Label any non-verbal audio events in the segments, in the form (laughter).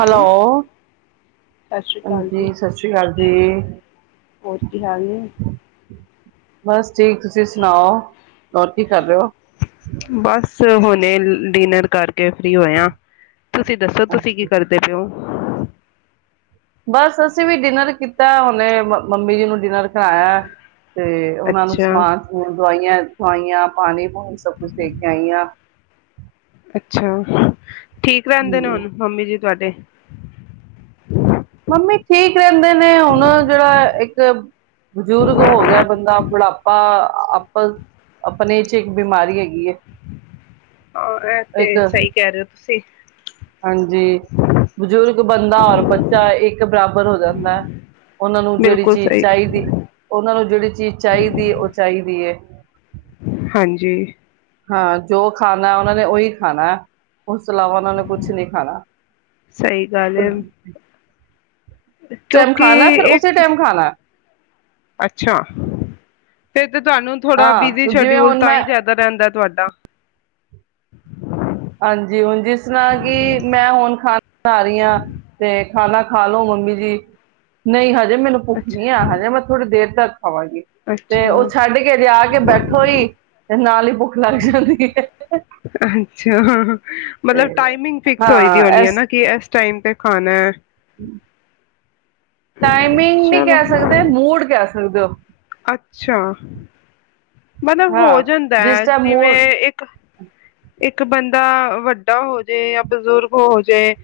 Hello ਸਤਿ ਸ਼੍ਰੀ ਅਕਾਲ ਜੀ ਹਾਂਜੀ ਸਤਿ ਸ਼੍ਰੀ ਅਕਾਲ ਜੀ। ਹੋਰ ਕਿ ਹਾਲ ਜੀ। ਬਸ ਠੀਕ ਤੁਸੀਂ ਸੁਣਾਓ ਹੋਰ ਕੀ ਕਰ ਰਹੇ ਹੋ। ਬਸ ਹੁਣੇ ਡਿਨਰ ਕਰਕੇ ਫਰੀ ਹੋਏਆ ਤੁਸੀਂ ਦੱਸੋ ਤੁਸੀਂ ਕੀ ਅੱਛਾ, ਕਰਦੇ ਪਏ ਹੋ। ਬਸ ਅਸੀਂ ਵੀ ਡਿਨਰ ਕੀਤਾ ਉਹਨੇ ਮੰਮੀ ਜੀ ਨੂੰ ਡਿਨਰ ਕਰਾਇਆ। ਤੇ ਉਹਨਾਂ ਨੂੰ ਅੱਛਾ ਸਮਾਨ ਸਮੂਨ ਦਵਾਈਆਂ। ਖਵਾਈਆਂ ਪਾਣੀ ਹੁਣ ਸਭ ਕੁੱਛ ਦੇਖ ਕੇ ਆਈ ਹਾਂ। (unintelligible) ਅੱਛਾ, ਠੀਕ ਰਹਿੰਦੇ ਨੇ ਹੁਣ ਹੂੰ, ਮੰਮੀ ਜੀ, ਤੁਹਾਡੇ ਮੰਮੀ ਤੇ, ਬਜ਼ੁਰਗ ਹੋ ਗਿਆ ਬੰਦਾ ਬੁਢਾਪਾ ਆਪਾਂ ਆਪਣੇ ਚ ਇੱਕ ਬਿਮਾਰੀ ਹੈਗੀ ਹੈ। ਆਹ ਤੇ ਇੱਕ ਸਹੀ ਕਹਿ ਰਹੇ ਹੋ, ਸੀ, ਹਾਂਜੀ ਬਜ਼ੁਰਗ ਬੰਦਾ ਔਰ ਬੱਚਾ ਇੱਕ ਬਰਾਬਰ ਹੋ ਜਾਂਦਾ ਉਹਨਾਂ ਨੂੰ ਜਿਹੜੀ ਬਿਲਕੁਲ ਚੀਜ਼ ਸਹੀ ਚਾਹੀਦੀ ਉਹਨਾਂ ਨੂੰ ਜਿਹੜੀ ਚੀਜ਼ ਚਾਹੀਦੀ ਉਹ ਚਾਹੀਦੀ ਹੈ। ਹਾਂਜੀ, ਹਾਂ ਜੋ ਖਾਣਾ ਉਹਨਾਂ ਨੇ ਉਹੀ ਖਾਣਾ, ਉਸ ਤੋਂ ਇਲਾਵਾ ਉਹਨਾਂ ਨੇ ਕੁਛ ਨੀ ਖਾਣਾ ਸਹੀ ਗੱਲ ਹੈ ਟਾਈਮ ਕਿਉਂਕਿ ਖਾਣਾ ਫਿਰ ਉਸੇ ਇੱਕ ਟਾਈਮ ਖਾਣਾ ਅੱਛਾ ਫੇਰ ਤੇ ਤੁਹਾਨੂੰ ਥੋੜਾ ਬਿਜੀ ਹਾਂ ਜਿਵੇਂ ਸ਼ਡਿਊਲ ਹੁਣ ਤਾਂ ਮੈਂ ਹੀ ਜ਼ਿਆਦਾ ਰਹਿੰਦਾ ਤੁਹਾਡਾ (inaudible) ਹਾਂਜੀ ਹੁਣ ਜਿਸ ਤਰ੍ਹਾਂ ਕਿ ਮੈਂ ਹੁਣ ਖਾਣਾ ਬਣਾ ਰਹੀ ਹਾਂ ਤੇ, ਖਾਣਾ ਖਾ ਲੋੋ ਮੰਮੀ ਜੀ ਨਹੀਂ ਹ ਜੇ ਮੈਨੂੰ ਭੱਖੀ ਅੱਛਾ ਆ ਹਜੇ ਮੈਂ ਥੋੜ੍ਹੀ ਦੇਰ (unintelligible) ਖਾਵਾਂਗੀ ਤੇ ਅੱਛਾ ਉਹ ਛੱਡ ਕੇ ਲਿਆ ਕੇ ਬੈਠੋ ਹੀ ਤੇ ਨਾਲ ਹੀ ਭੁੱਖ ਲੱਗ ਜਾਂਦੀ ਐ। ਹਾਂ-ਹਾਂ, ਮਤਲਬ ਟਾਈਮਿੰਗ ਫਿਕਸ ਹੋਈ ਦੀ ਹਾਂ ਹੋਣੀ ਇਸ ਏਨਾ ਕਿ ਐਸ ਟਾਈਮ ਤੇ ਖਾਣੈ। ਟਾਈਮਿੰਗ ਨੀ ਕੈ ਸਕਦੇ, ਮੂਡ ਕੈ ਸਕ ਦੇ ਔ। ਅੱਛਾ ਮਤਲਬ ਹੋ ਹਾਂ ਜਾਂਦਾ, ਜਿਸ ਟਾਈਮ ਜਿਵੇਂ ਮੂਡ ਇੱਕ ਇੱਕ ਬੰਦਾ ਵੱਡਾ ਹੋ ਜੇ ਯਾ ਬਜ਼ੁਰਗ ਹੋ ਜੇ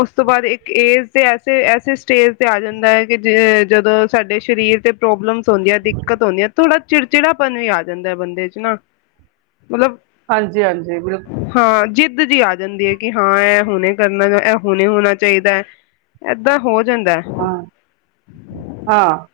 ਉਸ ਤੋਂ ਬਾਦ ਇੱਕ ਏਜ ਤੇ ਐਸੇ ਐਸੇ ਸਟੇਜ ਤੇ ਆ ਜਾਂਦਾ, ਕਿ ਜ ਜਦੋਂ ਸਾਡੇ ਸਰੀਰ ਤੇ ਪ੍ਰੋਬਲਮਸ ਹੁੰਦੀਐ ਦਿੱਕਤ ਹੋਦੀ ਐ, ਥੋੜ੍ਹਾ ਚਿੜਚਿੜਾਪਨ ਵੀ ਆ ਜਾਂਦਾ ਬੰਦੇ ਚ ਨਾ। ਮਤਲਬ ਹਾਂਜੀ-ਹਾਂਜੀ, ਬਿਲ ਹਾਂ ਜਿੱਦ ਜੀ ਆ ਜਾਂਦੀ ਏ, ਕਿ ਹਾਂ ਐ ਹੁਣੇ ਕਰਨੈ ਐ ਹੁਣੇ ਹੋਣਾ ਚਾਹੀਦੈ, ਏਦਾਂ ਹੋਰ ਹਾਂ-ਹਾਂ,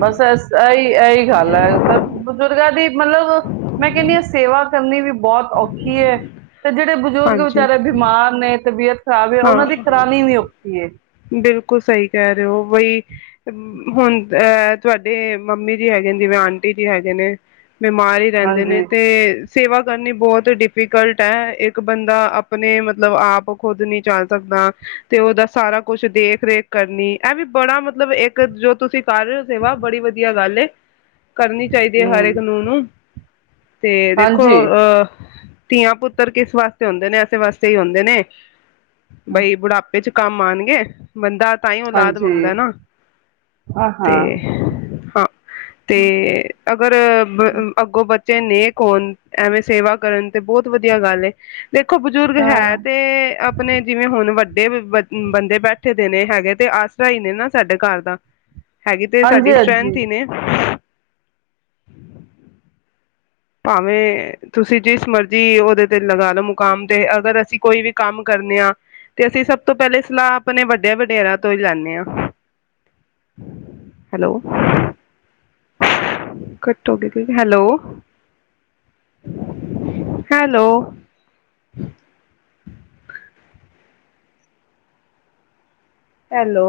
ਬਸ ਏਸ ਸਈ ਐਹੀ ਗੱਲ ਹੈ, ਪਰ ਬਜ਼ੁਰਗਾਂ ਦੀ ਮਤਲਬ ਮੈਂ ਕੈੰਦੀ ਆਂ ਸੇਵਾ ਕਰਨੀ ਵੀ ਬੌਤ ਔਖੀ ਏ, ਤੇ ਜੇੜੇ ਬਜ਼ੁਰਗ ਹਾਂਜੀ ਵਿਚਾਰੇ ਬਿਮਾਰ ਨੇ ਤਬੀਅਤ ਖਰਾਬ ਏ ਓਨਾਂ ਦੀ ਕਰਾਣੀ ਵੀ ਔਖੀ ਏ। ਬਿਲ ਬਿਲਕੁਲ ਸਹੀ ਕੈ ਰੇਔ, ਵਈ ਹੁਨ ਅਹ ਤੁਹੈਡੇ ਮੰਮੀ ਜੀ ਹੈਗੇ ਨੇ ਜਿਵੇਂ, ਆਂਟੀ ਜੀ ਹੈਗੇ ਨੇ ਬਿਮਾਰ ਈ ਰੈੰਦੇ ਨੇ ਹਾਂਜੀ ਤੇ ਸੇਵਾ ਕਰਨੀ ਬੌਤ ਡਿਫੀਕਲਟ ਐ, ਏਕ ਬੰਦਾ ਅਪਨੇ ਮਤਲਬ, ਆਪ ਖੁਦ ਨੀ ਚੱਲ ਸਕਦਾ, ਤੇ ਓਦਾ ਸਾਰਾ ਕੁਛ ਦੇਖ-ਰੇਖ ਕਰਨੀ, ਐ ਵੀ ਬੜਾ ਮਤਲਬ ਏਕ ਜੋ ਤੁਸੀਂ ਕਰ ਰੇਔ ਸੇਵਾ, ਬੜੀ ਵਧੀਆ ਗੱਲ ਏ। ਕਰਨੀ ਚਾਈਦੀ ਏ, ਹਰ ਏਕ ਹੂੰ ਨੂੰਹ ਨੂੰ। ਤੇ ਦੇਖੋ ਹਾਂਜੀ ਅਹ ਧੀਆਂ ਪੁੱਤਰ ਕਿਸ ਵਾਸਤੇ ਹੁੰਦੇ ਨੇ, ਐਸੇ ਵਾਸਤੇ ਹੀ ਹੁੰਦੇ ਨੇ। ਬਈ ਬੁਢਾਪੇ ਚ ਕੰਮ ਆਣਗੇ। ਬੰਦਾ ਤਾਂ ਈ ਔਲਾਦ ਹਾਂਜੀ ਮੰਗਦੈ ਨਾ ਹਾਂ ਤੇ ਹਾਂ ਅ ਤੇ ਅਗਰ ਬ ਅੱਗੋਂ ਬਚ ਚੇ ਨੇਕ ਹੋਣ, ਐਵੇਂ ਸੇਵਾ ਕਰਨ, ਤੇ ਬੌਤ ਵਧੀਆ ਗੱਲ ਏ। ਦੇਖੋ ਬਜ਼ੁਰਗ ਹੈ ਹਾਂ, ਤੇ ਅਪਣੇ, ਜਿਵੇਂ ਹੁਣ ਵੱਡੇ ਬ ਬੰਦੇ ਬੈਠ ਠੇ ਦੇਣੇ ਹੈਗੇ ਤੇ ਆਸਰਾ ਈ ਨੇ ਨਾ ਸਾਡੇ ਘਰ ਦਾ। (inaudible) ਹੈਗੀ ਤੇ ਸਾਡੀ ਹਾਂਜੀ ਸਟਰ੍ਰੈਂਥ ਹਾਂਜੀ ਹੀ ਨੇ। ਭਾਵੇਂ ਤੁਸੀਂ ਜਿਸ ਮਰਜ਼ੀ ਉਹਦੇ ਤੇ ਲਗਾ ਲਓ ਮੁਕਾਮ ਤੇ, ਅਗਰ ਅਸੀਂ ਕੋਈ ਵੀ ਕੰਮ ਕਰਨੇ ਹਾਂ, ਤੇ ਅਸੀਂ ਸਭ ਤੋਂ ਪਹਿਲੇ ਸਲਾਹ ਆਪਣੇ ਵੱਡੇ ਵਡੇਰੇਆ ਤੋਂ ਹੀ ਲੈਂਦੇ ਹਾਂ। ਹੈਲੋ। Hello, hello. ਹੈਲੋ